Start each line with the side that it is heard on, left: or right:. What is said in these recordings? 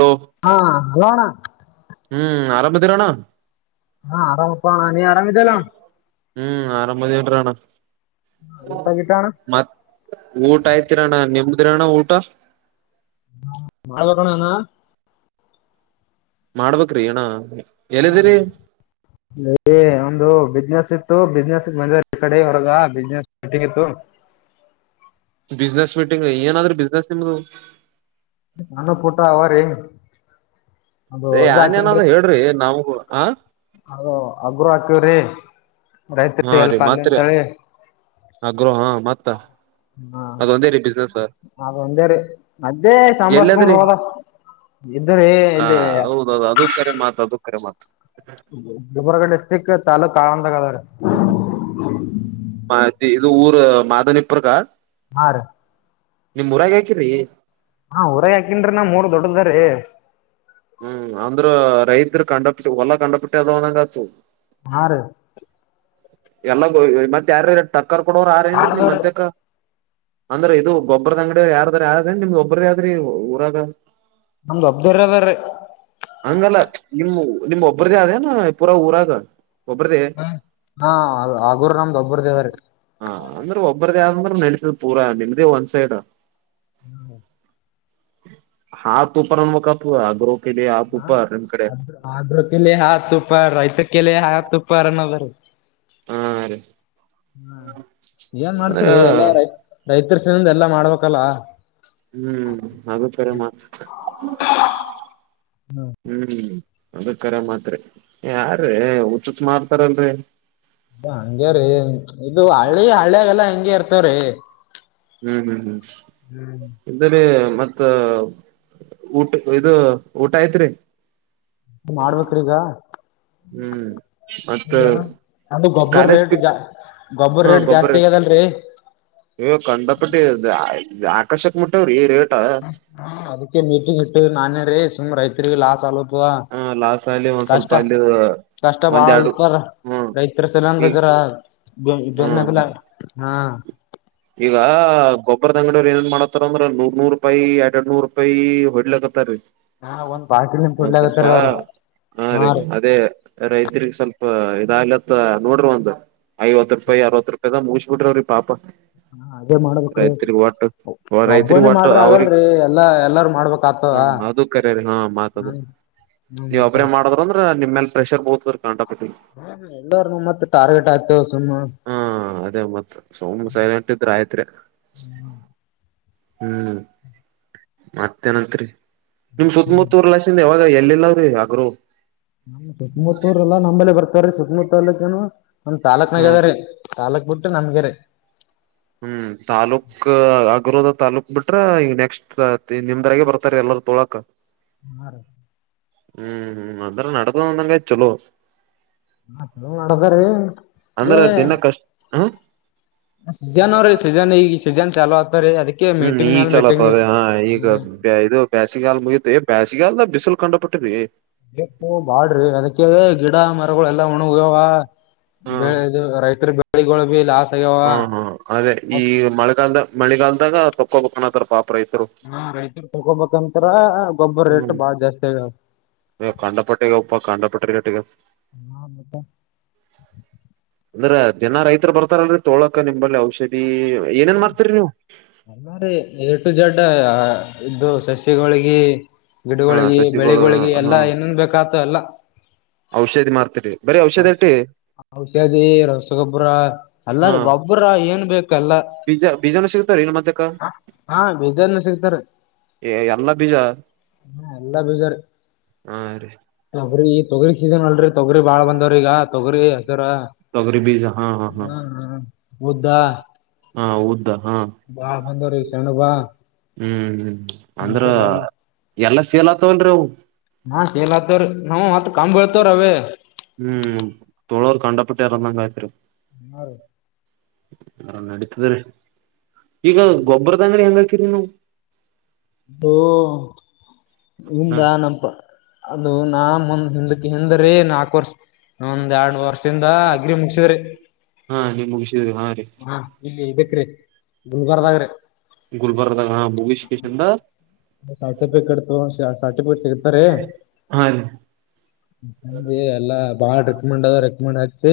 right: Hello
left: ಹಾ ಅಣ್ಣ
right: ಹ್ಮ್ ಆರಾಮಭದಿರೋಣ್ಣ
left: ಹಾ ಆರಾಮಪ್ಪ ಅಣ್ಣ ನೀ ಆರಾಮಿದ್ದಲ್ಲ
right: ಹ್ಮ್ ಆರಾಮದ ಣ
left: ಊಟ ಗೀಟ ಅಣ್ಣ
right: ಮ ಊಟ ಆಯ್ತಿರಣ್ಣ ನಿಮ ಎಂದ್ರಣ ಊಟ
left: ಮಾಡ್ಬೇಕಣಾನ
right: ಮಾಡ್ಬ್ರಿ ಏಣ್ಣ
left: ಹ್ಮ ಒಂದು ಬಿಸ್ನೆಸ್ ಇತ್ತು ಬಿಸ್ನೆಸ್ ಮಂದ ಕಡೆ ಹೊರಗ ಬಿಸ್ನೆಸ್ಟ್ಟಗತ್ತು
right: ಬಿಸ್ನೆಸ್ ಮೀಟಿಂಗ್ ಏನಾದ್ರೂ ಬಿಸ್ನೆಸ್ ನಿಮ್ದು
left: ನಾನು ಪುಟ ಅವಾರ ಏನು
right: ಆಏನ್ಏನಾದ್ರ ಹೇಳ್ರಿ ನಾವಗೂ ಹ
left: ಅದ ಅಗರು ಹಾಕವ್ರಿ ರೈತರಿ ಎಲ್ಪ ಅಲ್ಲಿ ಅಂತಿ
right: ಆಗ್ರೋಹ ಮತ್ತ
left: ಹಾ
right: ಅದೊಂದೇ ರೀ ಬಿಸ್ನೆಸ್
left: ಅ ಒಂದೇ ರೀ ಮದೆ ಸಂಂಬ್ರಸ್ಕೊಂಡ್ ಹೋದ ಇದ್ರಿ
right: ಹಾ
left: ಇಲ್ಲಿ
right: ಹೌದೌದು ಅದ ಕರೆ ಮಾತು ಅದು ಕರೆ ಮಾತು
left: ಗಿಬರ್ಗ ಡಿಸ್ಟ್ರಿಕ್ ತಾಲ್ಲೂಕು ಆಳಂದಾಗದ್ರೆ
right: ಮ ಇದು ಊರು ಮಾದನಿಪ್ಪರಕಾ
left: ಹಾ ರ
right: ನಿಮ್ ಊರಾಗ ಹಾಕಿರಿ
left: ಹಾ ಹೊರ ಹಾಕನ್ ನಾ ಮೂರ್ ದೊಡ್ಡದ್ರೀ
right: ಹ್ಮ್ ಅಂದ್ರ ರೈತರು ಕಂಡ ಬಿಟ್ಟ ಹೊಲ್ಲ ಕಂಡ ಬಿಟ್ಟ ಅದಂದಂಗತು
left: ಆರು
right: ಎಲ್ಲ ಮತ್ತತ್ ಯಾರ ಟಕ್ಕರ್ ಕೊಡವ್ರ ಆರ ಏನ್
left: ಭಾಳ
right: ನಿಮ್
left: ಅದಾವ ರೀ
right: ಮಂತೆಕ್ಕ ಅಂದ್ರೆ ಇದು ಗೊಬ್ರದ ಅಂಗಡಿ ಯಾರ್ದ್ರ ಯ ನಿಮ್ದ್ ಒಬ್ರದ ಯಾದ್ರಿ ಊರಾಗ
left: ನಮ್ದು ಅಬ್ದುರರದ್ರ
right: ಹಂಗಲ್ಲ ನಿಮ ನಿಮ್ ಒಬ್ಬ್ರ್ದ ಆದೇನ ಪೂರಾ ಊರಾಗ ಒಬ್ಬ್ರದೇ
left: ಹ್ಮ್ ಹಾ ಆಗೂರು ನಮ್ದೊಬ್ಬರ ದೇವ್ರೀ
right: ಒಬ್ಬರದ ಆಂದ ನೆಲ ಪೂರ ನಿದ ಒನ್ ಸೈಡ್
left: ಹ್ಮ್
right: ಹಾ ತು ಪ ಅನ್ವಕಪ್ಪ ಗ್ರೋ ಕೆ
left: ಹಾ ಅ್ರ ಅ್ರಕ ಹ ತ ಉಪ ರೈತ ಕೆಲ ಹತ್ತು ಉಪ್ಪರನ್ನ ಬರು
right: ಹಾ ರೀ
left: ಹ್ಮ ಏನ್
right: ಅಂದ್ರ
left: ಮಾಡ್ತರಿ ಎಲ್ಲಾ ರೈ ರೈತರಸಿನಂದ ಎಲ್ಲಾ ಮಾಡ್ಬೇಕಲ್ಲ
right: ಹ್ಮ್ ಹಾಗಗುತ್ತಾರೆಸ ಹ್ಮ್ ಅದ ಕರ ಮಾತ್ರಿ ಯಾರ ಉಚುತ್ ಮಾಡ್ತಾರಲ್ರಿ
left: ಹಂಗ್ಯ ರೀ ಇದು ಹಳ್ಳಿ ಹಳಿಯಾಗಲ್ಲಾ ಹೆಂಗಗೆ ಇರ್ತವ್ರೀ
right: ಹ್ಮ್ ಹ್ಮ್ ಹ್ಮ್ ಇದಾರೆ ಮತ್ತ ಊಟ ಇದು ಊಟ ಆಯತ್ರಿ
left: ಮಾಡ್ಬೇಕ್ರಿ ಈಗ
right: ಹ್ಮ್ ಮತ್ತ
left: ಈಗ ಅಂದು ಗೊಬ್ಬರ
right: ಕಾಲೇಜ್
left: ರೇಟ್ ಜಾ ಗೊಬ್ಬರ ರೇಟ್ ಜಾಸ್ತಿ ಆಗ್ಯದಲ್ರರಿ
right: ಯೋ ಕಂಡಪಟ್ಟಿ ಆಕರ್ಷಕ್ ಮುಟ್ಟೆವ್ರಿ ರೇ
left: ಹ್ಮ ಅದಕ್ಕೆ ಮೀಟಿಂಗ್ ಇಟ್ಟ ನಾನೇ ರೀ ಸುಮ್ ರೈತರಿರಿಗೆ ಲಾಸ್ ಆಲೋದ
right: ಹ ಲಾಸ್ ಅಲ್ಲಿ ಒಂದ್ ಸ್ವಲ್ಪ ಅಲ್ಲಿ
left: ಕಷ್ಟ
right: ಒಂದ್ ಎರಡು
left: ಬಾಳರ್
right: ಹ್ಮ್
left: ರೈತರ ಸಲಂದ
right: ಈಗ
left: ಜರ ಬೆನ್ನಲ್ಲ
right: ಹ್ಮ್
left: ಹಾ
right: ಈಗ ಗೊಬ್ಬರದ ಅಂಗಡವರು ಏನ್ ಮಾಡತಾರಂದ್ರ ನೂರ್ ನೂರ್ ರೂಪಾಯಿ ಎರಡ್ ಎರಡ್ ನೂರ್ ರೂಪಾಯಿ ಹೊಡ್ಲಕತ್ತೀ
left: ಹಾ ಒಂದ್ ಬಾಕಿಲ್ ನಿಮ್
right: ಒಂದ ಸ್ವಲ್ಪ
left: ಕೊಡ್ಲಾಗತ್ತಾರ ಅವ್ರು
right: ಹಾ ರೀ ಅದೇ ರೈತರಿಗೆ ಸ್ವಲ್ಪ ಇದಾಗ್ಲತ್ತ ನೋಡ್ರಿ ಒಂದ್ ಐವತ್ತು ರೂಪಾಯಿ ಅರವತ್ತು ರೂಪಾಯಿದಾಗ ಮುಗಿಸ ಬಿಟ್ರವ್ರೀ ಪಾಪ
left: ಹ ಅದೇ ಮಾಡ್ಬೇಕ್ರಿ
right: ರೈತ್ರಿಗ್ ಒಟ್ಟು ರೈತ್ರಿಗ್
left: ಒಬ್ಬನೇ
right: ಒಟ್ಟು
left: ಮಾಡ್ರಿ ಆಗಲ್ರಿ ಎಲ್ಲಾ ಎಲ್ಲಾರು ಮಾಡ್ಬೇಕಕ್ ಆತ
right: ಹ್ಮ ಅದು ಕರರಿ ಹಾ ಮಾತದು
left: ಹ್ಮ
right: ನೀವ್
left: ಮತ್ತ
right: ಒಬ್ರೇ ಮಾಡದ್ರ ಅಂದ್ರ ನಿಮ್ಮೇಲ್ ಪ್ರೆಷರ್ ಬೋ
left: ಹ್ಮ ಎಲ್ಲರ್ನು ಮತ್ ಟಾರ್ಗೆಟ್ ಆಯ್ತು ಸುಮ್ನೆ
right: ಹಾ ಅದೇ ಮತ್ ಸುಮನೆ ಸೈಲೆಂಟ್ ಇದ ಇದ್ರೆ ಆಯ್ತ್ರಿ ಹ್ಮ್ ಮತ್ತ ಏನತ್ರಿ ನಿಮ್ ಸುತ್ತಮುತ್ತೂರ್ ಲನ್ ಯಾವಾಗ ಇಲ್ಲಲ್ಲ್ರೀ ಆಗ್ರೂ
left: ನಮ್ ಸುತ್ತಮುತ್ತೂರಲ್ಲಾ ನಂಬಲೆ ಬರ್ತಾರೀ ಸುತ್ತಮುತ್ತ ಅಲಕ್ಕಏನು ಒಂದ್
right: ಹ
left: ತಾಲಕ್ನಾಗ್ಯದ ರೀ ತಾಲಕ್ ಬಿಟ್ರ ನಮ್ಗೆ ರ
right: ಹ್ಮ್ ತಾಲೂಕ್ [unintelligible] [unintelligible] ತಾಲೂಕ್ ಬಿಟ್ರ ಈಗ ನೆಕ್ಸ್ಟ್ ನಿಮ್ದರಾಗೆ ಬರ್ತಾರ ಎಲ್ಲರು ತೊಳಕ
left: [unintelligible]
right: ಹ್ಮ್ ಹ್ಮ್ [unintelligible] ಚೊಲೋ
left: [unintelligible]
right: ಅಂದ್ರ ದಿನ ಕಷ್ಟ ಹ
left: ಸೀಜನ್ ಅವರೀ ಸೀಜನ್ ಈ ಸೀಜನ್ ಚಾಲೂ [unintelligible]
right: ಹ್ಮ್
left: ಮೀಟಿಂಗ್
right: ಈ
left: ಮ್ಯಾಲ ಮೀಟಿಂಗ್
right: [unintelligible] ಈಗ
left: ಹ್ಮ
right: ಇದು ಬೇಸಿಗಾಲ್ ಮುಗತ ಬೇಸಗಾಲ್ದ ಬಿಸಲ್ ಕಂಡು ಪಟ್ಟರಿ
left: [unintelligible] ಬಾಡ್ರಿ ಅದಕ್ಕೆ ಗಿಡ ಮರಗಳೆಲ್ಲ ವಣಿಗ್ಯಾವ
right: ಹ
left: ಬೆಳೆ ಇದು ರೈತರ ಬೆಳೆಗಳು ಭಿ ಲಾಸ್ ಆಗ್ಯಾವ
right: ಹಾ ಹಾ ಅದೇ ಈ ಮಳೆಗಾಲದ ಮಳೆಗಾಲದಾಗ [unintelligible]
left: ಹ ರೈತರು ತಗೊಬೇಕಂತರ ಗೊಬ್ಬರ ರೇಟ್
right: ಹ್ಮ್
left: ಬಾಳ್ ಜಸ್ತಿ ಹಗವ್
right: ಕಂಡಪಟ್ಟಿಗಪ್ಪ ಕಂಡಪಟ್ಟಿ ರೇಟಿಗೆ
left: [unintelligible]
right: ಅಂದ್ರ ದಿನ ರೈತರು ಬರ್ತಾರಲ್ರಿ ತೊಳಕ ನಿಂಬಲ್ಲಿ ಔಷಧಿ ಏನೇನ್ ಮಾರ್ತರಿ ನೀವು
left: [unintelligible] ಎ ಟು ಜಡ್ ಇದ್ದ ಸಸ್ಯಿಗಳೊಳ್ಗಿ
right: ಹಾ
left: ಗಿಡಗಳಗಿ
right: ಸಸಿಗಳು
left: ಬೆಳಿಗಳಿಗಿ
right: ಹಾ
left: ಎಲ್ಲಾ ಏನನ್ ಬೇಕಾತ ಎಲ್ಲ
right: ಔಷಧಿ ಮಾರ್ತರಿ ಬರೀ ಔಷಧಿ ಅಟ್ಟಿ
left: ಔಷಾದಿ ರಸಗೊಬ್ಬರ ಅಲ್ಲಾರ್ ಗೊಬ್ಬರ ಏನ್ ಬೇಕ ಎಲ್ಲಾ
right: ಬೀಜಾ ಬೀಜಾ ನ
left: ಹಾ ಬೀಜಾನ ಸಿಗ್ತಾರ
right: [unintelligible] ಎಲ್ಲ ಬೀಜ
left: ಹಾ ಎಲ್ಲಾ ಬೀಜಾರಿ
right: ಹಾ ರೀ
left: ತೊಗರಿ ತೊಗರಿ ಸೀಸನ್ ಅಲ್ರಿ ತೊಗರಿ ಬಾಳ ಬಂದವ್ರ ಈಗ ತೊಗರಿ ಹೆಸರ
right: ತೊಗರಿ ಬೀಜ ಹಾ ಹಾ ಹಾ
left: ಹ ಹ
right: ಹಾ ಹೌದು
left: ಬಾ ಬಂದವ್ರೀ [unintelligible]
right: ಹ್ಮ್ ಹ್ಮ್ ಅಂದ್ರ ಎಲ್ಲಾ ಸೀಲ್ತವಲ್ರೀ ಅವು
left: ಹಾ ಸೇಲ್ ಹತಾವ್ರಿ ನಾವ್ ಮತ್ ಕಾಂ ಬಿಳ್ತ್ವರೀ ಅವೇ
right: ಹ್ಮ್ ತೋಳೋರ್ ಕಂಡಪಟ್ಟ [unintelligible]
left: ಹಾ ರೀ
right: ಹ ನಡೀತದ್ರೀ ಈಗ ಗೊಬ್ಬರದ ಅಂಗಡಿ ಹೆಂಗ್ ಹಾಕಿರಿ ನೀವು
left: [unintelligible] ಹಿಂದ
right: ಹಾ
left: ನಪ ಅದು ನಾ ಮಂದ್ ಹಿಂದ್ ಹಿಂದ್ರೀ ನಾಲ್ಕು ವರ್ಷ ಒಂದ್ ಎರಡ್ ವರ್ಷಿಂದ ಅಗ್ರಿ ಮುಗಿಸಿದ್ರಿ
right: [unintelligible] ಹಾ ರೀ
left: [inaudible]
right: ಗುಲ್ಬರ್ದ ಹ [unintelligible]
left: ಸರ್ಟಿಫಿಕೆಟ್ [unintelligible] ಸರ್ಟಿಫಿಕೆಟ್ ಸಿಗತಾರಿ
right: ಹಾ ರೀ
left: [unintelligible] ಎಲ್ಲಾ [unintelligible] ರೆಮಂಡ ರೆಕ್ಮಂಡ್ ಹಾಕ್ಸಿ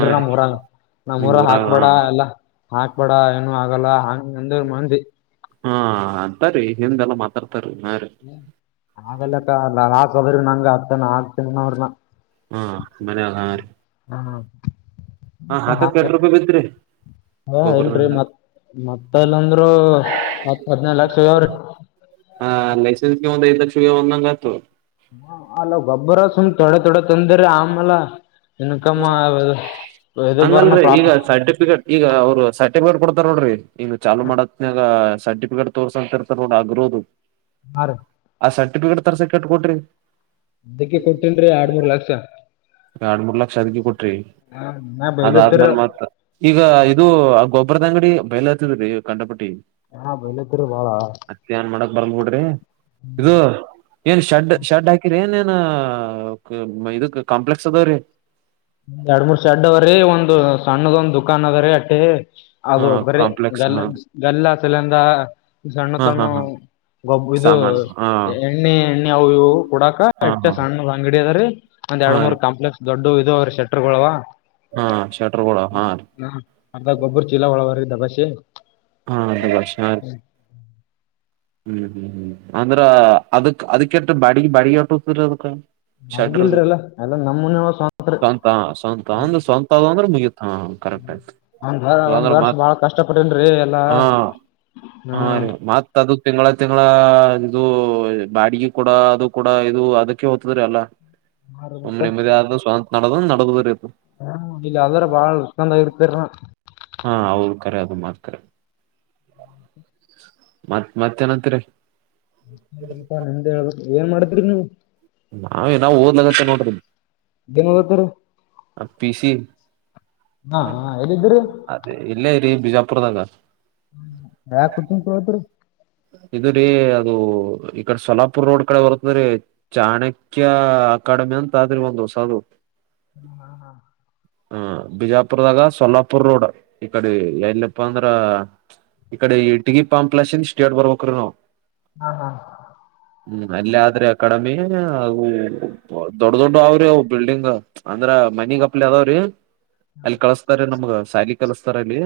right: ಹಾ ರೀ
left: ನಮ್ಮ್ ಊರ ನಮ್ಮ್
right: ನಿಮ್
left: ಊರಗ್
right: ಊರಾಗ ಹಾ
left: ಹಾಕ್ಬೇಡ ಎಲ್ಲಾ ಹಾಕ್ಬೇಡ ಏನು ಆಗಲ್ಲ ಹಾಂಗ ಅಂದ್ರು ಮಂದಿ
right: ಹಾ ಅಂತರಿ ಹಿಂದೆಲ್ಲಾ ಮಾತಾ [unintelligible]
left: ಆಲ್ಲಕ್ಕಲ್ಲ ರಾಕ್ದ್ರ ನಂಗ ಅತ್ತನ ಆಗ್ತನ ಅವ್ರನ
right: ಹಾ ಮನೆ
left: ಹಾ
right: [unintelligible]
left: ಹಾಕ್ಬೇಕ
right: ರೂಪಾಯಿ ಬಿತ್ರಿ
left: ಹಾ ಎಲ್ರಿ
right: ಗೊಬ್ಬರದಂಗಡ
left: ಮತ್ ಮತ್ತ [unintelligible] ಅಂದ್ರು ಹತ್ ಹದಿನೈದ್ ಲಕ್ಷ ಹೊಗವ್ರೀ
right: ಹಾ ಲೈಸೆನ್ಸ್ ಕೆ ಒಂದ್ ಐದ್ ಲಕ್ಷ್ ಹೊಗ್ಯವ್ ಅಂತ್ ಆಯ್ತು
left: ಹಾ ಅಲ ಗಬ್ಬರ ಸುಮ್ ಥೋಡೆ ಥೋಡೆ ತಂದರೆ ಅಮೆಲ ಬರ್ನ
right: ಹಂಗಲ್ರರಿ ಈಗ
left: ಪ್ರಾಪ್
right: ಸರ್ಟಿಫಿಕೇಟ ಇಗ ಅವರು ಸರ್ಟಿಫಿಕೇಟ್ [unintelligible] ನೋಡ್ರಿ ಇಂಗ ಚಾಲು ಮಾಡತ್ನಾಗ ಸರ್ಟಿಫಿಕೇಟ್ ತೋರ್ಸ [unintelligible] ಆಗಿರೋದು
left: ಹಾ ರೀ
right: ಆ ಸರ್ಟಿಫಿಕೇಟ್ ತರಸಕ್ಕೆ ಎಷ್ಟ್ ಕೊಟ್ರಿ
left: ಅದಕ್ಕೆ ಕೊಟ್ಟೇನ್ರಿ ಎರಡ್ ಮೂರ್ ಲಕ್ಷ.
right: [unintelligible] ದಗಿ ಕೊಟ್ರಿ
left: ಹಾ ಮನ್ಯಾಗ
right: ಅದಾದ್ಮೇಲೆ
left: ಬೈಲತ್ತಿರ
right: ಮತ್ ಈಗ ಇದು ಗೊ ಒಬ್ರದ ಅಂಗಡಿ ಬಯಲ ಹತ್ತಿದ ರೀ ಕಂಡಟ್ಟ
left: ಹಾ ಬೋಲ
right: ಮತ್ತ ಏನ್ ಮಾಡಕ್ ಬರ್ಲ್ ಬಿಡ್ರಿ ಇದು ಏನ್ ಶಡ್ ಶರ್ಡ್ ಹಾಕಿರಿ ಏನ್ ಏನ್ ಇದಕ್ ಕಾಂಪ್ಲೆಕ್ಸ್ ಅದಾವ್ರೀ
left: ಎರಡ್ ಮೂರ್ ಶೆಡ್ದ್ರೀ ಒಂದ್ ಸಣ್ಣದೊಂದ್ ದುಕಾನ್ಗರೀ ಅಟ್ಟೆ
right: ಹಾ
left: ಅದು ಬರೀ
right: ಕಾಂಪ್ಲೆಕ್ಸ್
left: ಗಲ್ಲ
right: ಹಾ
left: ಗಲ್ಲ ಫಿಲಂದ ಸಣ್ಣ
right: ಹಾ ಹಾ
left: ಸಣ್ಣು
right: ಹಾ
left: ಗಬ್ಬು ಇದು
right: ಸಾಮಾನು ಹಾ
left: ಎಣ್ಣೆ ಎಣ್ಣೆ ಅವು ಇವು ಕುಡಾಕ
right: ಹಾ
left: ಎಟ್ಟೆ
right: ಹಾ
left: ಸಣ್ಣ ಅಂಗಡಿ ಅದ್ರೀ ಒಂದ್
right: ಹಾ
left: ಎರಡು ಮೂರ್
right: ರೀ
left: ಕಾಂಪ್ಲೆಕ್ಸ್ ದೊಡ್ಡ ಇದು ಅವ್ರರು ಶೆಟರ್ಗಳುವ
right: ಹಾ ಶಟರ್ಗಳವಾ
left: ಅದಾಗ ಗೊಬ್ಬರು ಚೀಲ ಹೊಳವರ್ ದ ಬಸೆ
right: ಹಾ ಅದ ಹಷಾ ಹ್ಮ್ ಹ್ಮ್ ಅಂದ್ರ ಅದ್ ಅದಕ್ಕೆಷ್ಟ ಬಾಡ್ಗೆ ಬಾಡಿಗೆ ಹೊಟರ ಅದಕ್ಕ ಚಡ್ರು
left: ಅಡ್ಗಿಲ್ರಿ ಎಲ್ಲ ಎಲ್ಲ ನಮ್ಮನೆ
right: ಸ್ವಂತ ಸ್ವಂತ ಅಂದ್ರ ಸ್ವಂತ ಅ ಅಂದ್ರೆ ಮುಗುತ್ತಾ ಕರೆಕ್ಟ್ ಆಯ್ತು
left: ಒಂದ ಒಂದ್
right: ಇಲ್ಲಾಂದ್ರ
left: ವರ್ಷ
right: ಮತ್
left: ಬಾಳ ಕಷ್ಟ ಪಟ್ಟನ್ರೀ
right: ಹಾ ಹಾ ರೀ ಮತ್ತ ಅದು ತಿಂಗ್ಳ ತಿಂಗ್ಳ ಇದು ಬಾಡಿಗೆ ಕೂಡ ಅದು ಕೂಡ ಇದು ಅದಕ್ಕೆ ಓತ್ತದ್ರಿ ಅಲ್ಲ
left: ಹಾ ರೀ
right: ಸುಮ್ಮ್
left: ಮತ್ತ
right: ನಿಮ್ಮಿ ಗಾದ್ರು ಸ್ವಂತ ನಡ್ದ ನಡದ್ರೀ
left: ಹಾ ಇಲ್ಲ ಅಲ್ಲರೂ ಬಾಳ ಉಕಂದ ಇಡ್ತರ
right: ಹಾ ಹೌದು ಕರೆ ಅದು ಮಾತ್ರ ಮತ್ ಮತ್ತೆ ಏನಂತೀರಿ
left: ಸ್ವಲ್ಪ ನಿಮ್ದ್ ಹೇಳ್ಬು ಏನ್ ಮಾಡಿದ್ರರಿ ನೀವು
right: ನಾವೇ ಏನಾ ಓದ್ಲಾಗತ್ತೆ ನೋಡ್ರಿ
left: ಏನ್ ಓದತ್ತೀರಿ
right: ಆ ಪಿಸಿ
left: ಹಾ ಹಾ ಎಲ್ಲಿದ್ದೀರಿ
right: ಅದೇ ಇಲ್ಲೇ ಇರಿೀ ಬಿಜಾಪುರದಾಗ
left: ಯಾಕುತ್ತನ್ ತಗೊಳ್ಳುತ್ತೀರಿ
right: ಇ್ರೀ ಅದು ಈ ಕಡೆ ಸೋಲಾಪುರ್ ರೋಡ್ ಕಡೆ ಬರ್ತದ್ರೀ ಚಾಣಕ್ಯ ಅಕಾಡೆಮಿ ಅಂತ ಅಂದ್ರೆ ಒಂದು ಹೊಸ ಅದು
left: ಹ ಹಾ ಹಾ
right: ಹ ಬಿಜಾಪುರದಾಗ ಸೊಲ್ಲಾಪುರ್ ರೋಡ್ ಈ ಕಡೆ ಎಲ್ಲಪ್ಪಾ ಅಂದ್ರ ಈ ಕಡೆ ಇಟ್ಗಿ ಪಾಂಪ್ಲಸ್ ಸ್ಟೇಡ್ ಬರ್ಬೇಕರು ನಾವು
left: ಹಾ ಹಾ
right: ಹ್ಮ್ ಅಲ್ಲ ಆದ್ರೆ ಅ ಕಡೆಮ್ ವೀರಣ್ಣ ಅವು ದೊಡ್ ದೊಡ್ಡ ಅವ್ರಿ ಆ ಬಿಲ್ಡಿಂಗ್ ಅಂದ್ರ ಮನಿ ಗಪ್ಲಾ ಅದಾವ್ರಿ ಅಲ್ಲಿ ಕಳಸ್ತಾರೆ ನಮ್ಗ ಸಾಲಿ ಕಲಸ್ತಾರ ಅಲ್ಲಿ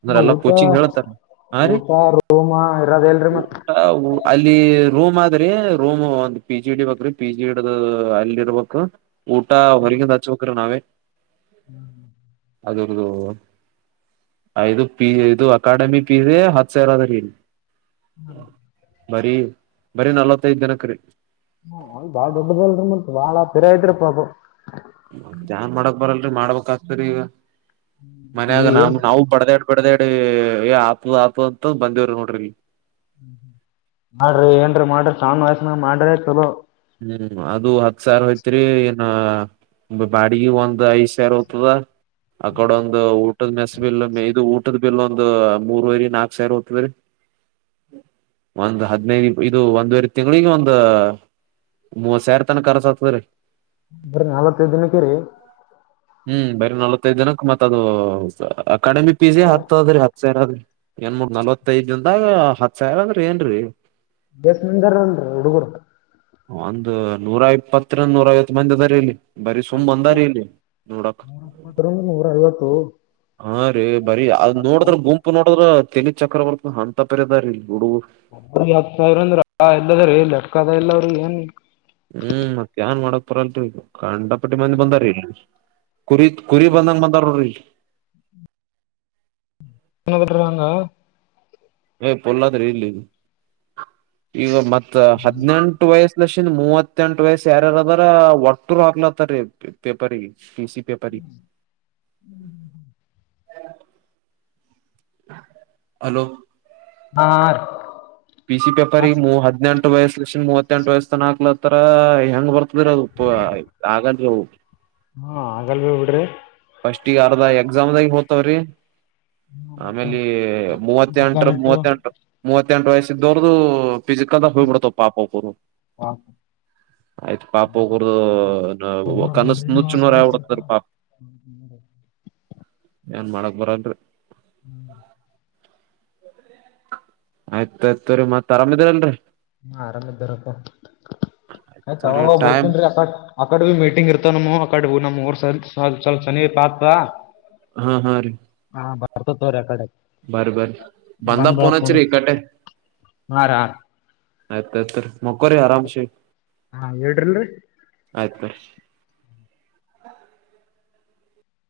right: ಅಂದ್ರ ಎಲ್ಲ
left: ಊಟ
right: ಕೋಚಿಂಗ್ ಹೇಳತಾರ ಹಾ ರೀ
left: ಊಟ ರೂಮ ಇರೋದ ಇಲ್ರಿ ಮತ್
right: ಊಟ ಊ ಅಲ್ಲಿ ರೋಮ್ ಆದ್ರೆ ರೂಮ್ ಒಂದ್ ಪಿಜಿ ಇಡಿ ಬ್ರಿ ಪಿಜಿ ಇಡ ಅಲ್ಲಿ ಇರ್ಬೇಕ ಊಟ ಹೊರಗಿಂದ ಹಚ್ಬೇಕ್ರ ನಾವೇ
left: ಹ್ಮ್ ಹ್ಮ್
right: ಅಗರ್ದು ಐದು ಪಿ ಇದು ಅಕಾಡೆಮಿ ಪೀಸ ಹತ್ತು ಸಾವಿರ ಅದ ರೀ
left: ಹಾ
right: ಬರೀ ಬರೀ ನಲ್ವತ್ತೈದ್ ಜನಕ ರೀ
left: ಹ್ಮ ಅವ ಬಾಳ ದೊಡ್ಡದಲ್ರಿ ಮುಂಟ ಬಾಳ ಪಿರ ಐತ್್ರಿ ಪ್ರಾಬು
right: ಜಾನ್ ಮಾಡಕ್ ಬರಲ್ರರಿ ಮಾಡ್ಬೇಕಕ್ ಆಸ್ತರಿ ಈಗ ಮನ್ಯಾಗ ನಾ
left: ಏನ್
right: ನಾವು ಬಡ್ದ ಬಿಡ್ದಡಿ ಆಪು ಆಪು ಅಂತ ಬಂದವ್ರಿ ನೋಡ್ರಿ
left: ಅಂಡ್ರು ಏನ್ರಿ ಮಾಡ್ರಿ ಸಾವಣ್ಣ ವಯಸ್ಸಿನಾಗ ಮಾಡ್ರಿ ಚಲೋ
right: ಹ್ಮ್ ಅದು ಹತ್ ಸಾವಿ ಹಯ್ತ್ರಿ ಏನ ಬಾಡಿಗೆ ಒಂದ್ ಐದ್ ಸಾವಿರ ಹೋಗ್ತದ ಆ ಕಡ ಒಂದು ಊ ಊಟದ ಮೆಸ್ ಬಿಲ್ ಇದು ಊಟದ ಬಿಲ್ ಒಂದ ಮೂರ್ವರಿ ನಾಕ್ ಸಾವಿರ ಹೋಗ್ತದ್ರೀ ಒಂದ್ ಹದ್ಿನೈದು ಇದು ಒಂದ್ುವರೆ ತಿಂಗಳಿಗೆ ಒಂದ ಮೂವತ್ ಸಾವಿರ ತನ ಕರ್ಸ ಆತದ ರೀ
left: ಬರಿ ನಾಲ್ವತ್ತೈದು ದಿನಕ್ಕೆರಿ
right: ಹ್ಮ್ ಬರಿ ನಲವತ್ತೈದು ದಿನಕ್ ಮತ್ ಅದು ಅಕಾಡೆಮಿ ಪಿ ಜಿ ಹತ್ತದ್ರಿ ಹತ್ ಸಾವಿರ ಅದ್ರಿ ಎಣ ಮೂೂರ್ ನಲ್ವತ್ತೈದ್ಂದಾಗ ಹತ್ ಸಾವಿರ ಅಂದ್ರ ಏನ್ರರಿ
left: ಬಸ್ಂದರನ್ೀ ಹುಡುಗರು
right: ಒಂದು್ ನೂರ ಇಪ್ಪತ್ತ್ರಂದ ನೂರ ಐವತ್ತು ಮಂದಿ ಅದಾರ ಇಲ್ಲಿ ಬರೀ ಸುಮ್ ಒಂದಾರ ಇಲ್ಲಿ ನೋಡಕ್
left: ನೂರಪ್ಪತ್ತರಂಗ ನೂರ ಐವತ್ತು
right: ಹಾ ರೀ ಬರೀ ಅದ್ ನೋಡಿದ್ರ ಗುಂಪು ನೋಡದ್ರ ತೆಿನಿ ಚಕ್ರ ಬರ್ತ ಅಂತ ಪರದಾರಿೀಲ್ಲಿ
left: ಹತ್ತು ಸಾವಿರ ಅಂದ್ರ ಎಲ್ಲದ್ರ ಲಟ್ಕದ ಇಲ್ಲವ್ರಿ ಏನ್
right: ಹ್ಮ್ ಮತ್ತೇಏನ್ ಮಾಡಕ್ ಪರಲ್ರಿ ಇದು ಗಂಡಪಟ್ಟಿ ಮಂದಿ ಬಂದಾರಿ ಇಲ್ಲಿ ಕುರಿ ಕುರಿ ಬಂದಂಗ ಬಂದವರ್ರಿ
left: ಎನ್ನ ಬಿರುವಂಗ
right: ಏ ಪೊಲ್ಲಾದ್ರೆ ಇಲ್ಲಿ ಈಗ ಮತ್ತ ಹದ್ಿನೆಂಟು ವಯಸ್ ಇ ಲಕ್ಷದ ಮೂವತ್ತೆಂಟು ವಯಸ್ಸ ಯಾರ್ಯಾರದ್ರ ಒಟ್ಟರು ಹಾಕ್ಲತ್ತ ರೀ ಪೇಪರ್ಗೆ ಟ ಸಿ ಪೇಪರಿ ಹಲೋ
left: ಆಾರ
right: ಪಿ ಸಿ ಪೇಪರ್ ಈ ಮೂ ಹದಿನೆಂಟು ಎು ವಯಸ್ಸಷ್ಟ ಮೂವತ್ತೆಂಟು ವಯಸ್ಸ ತನ ಹಾಕ್ಲತ್ತರ ಹೆಂಗ್ ಬರ್ತದ್ರ ಅದು ಆಗಾದ್ರ
left: ಹ್ಮ ಆಗಲ್ ಬಿ ಬಿಡ್ರಿ
right: ಫಸ್ಟ್ ಇರ್ದ ಎಕ್ಸಾಮ್ದಾಗ ಹೋ್ತವ್ರಿ
left: ಹ ಮತ್ತ
right: ಆಮೇಲೆ ಮೂವತ್ತೆಂಟ್ರ
left: ಕಾಲಿಟ್ಟು
right: ಮೂವತ್ತೆಂಟ ಮೂವತ್ತೆಂಟು ವಯಸ್ಸ್ದವ್ರದು ಪ ಕದ ಹ್ ಮಾಡತ ಪಾಪ ಕೊೂರರು ಆಯ್ತು ಪಪ ಒಗರ
left: ಒಬ್ಬರೊಬ್ರು
right: ಕನಸು ನುಚ್ಚು ನೂರು ಹಾಗ್ಬಿಡಿತು ಪಾಪ
left: ಹ್ಮ
right: ಏನ್ ಮಾಡಕ್ ಬನ್ರಿ
left: ಹ್ಮ್
right: ಆಯ್ತ್ಾಯತ್ವರಿ ಮತ್ ಆರಾಮಿದೀರಲ್ರಿ
left: ಹ್ಮ ಆರಾಮ ಇದ್ದಾರಪ್ಪ ಆಯ್ತ
right: ಸರಿ
left: ತಾಗ
right: ಟೈಮ್
left: ಬರ್ತನ್ೀ ಅಕ್ಕಕ್ ಆಕಡ್ ಭ ಮೀಟಿಂಗ್ ಇರ್ತ ನಮ ಅಕಡ ನಮ್ ಊರ್ ಸಲ್ ಸ್ವಲ್ಪ ಶನಿ ಪಾತ್
right: ಹಾ ಹಾ ರೀ
left: ಅರ್ಥತ್ವರ ಕಡೆ
right: ಬರ ಬರ ಬಂದ
left: ಬಂದ್ ಬಿಡಾಕ್
right: ಪೋನಚ್
left: ಫೋನ್
right: ರೀ
left: ಹಚ್ಚ್ರಿ.
right: ಕಟೆ
left: ಹಾ ರಾ
right: ಆಯ್ತ ಆ್ತ ರೀ ಮಕ್ಕರಿ ಆರಾಮಸೆ
left: ಹಾ ಹೇಳೇ್ರಿಲ್ರರಿ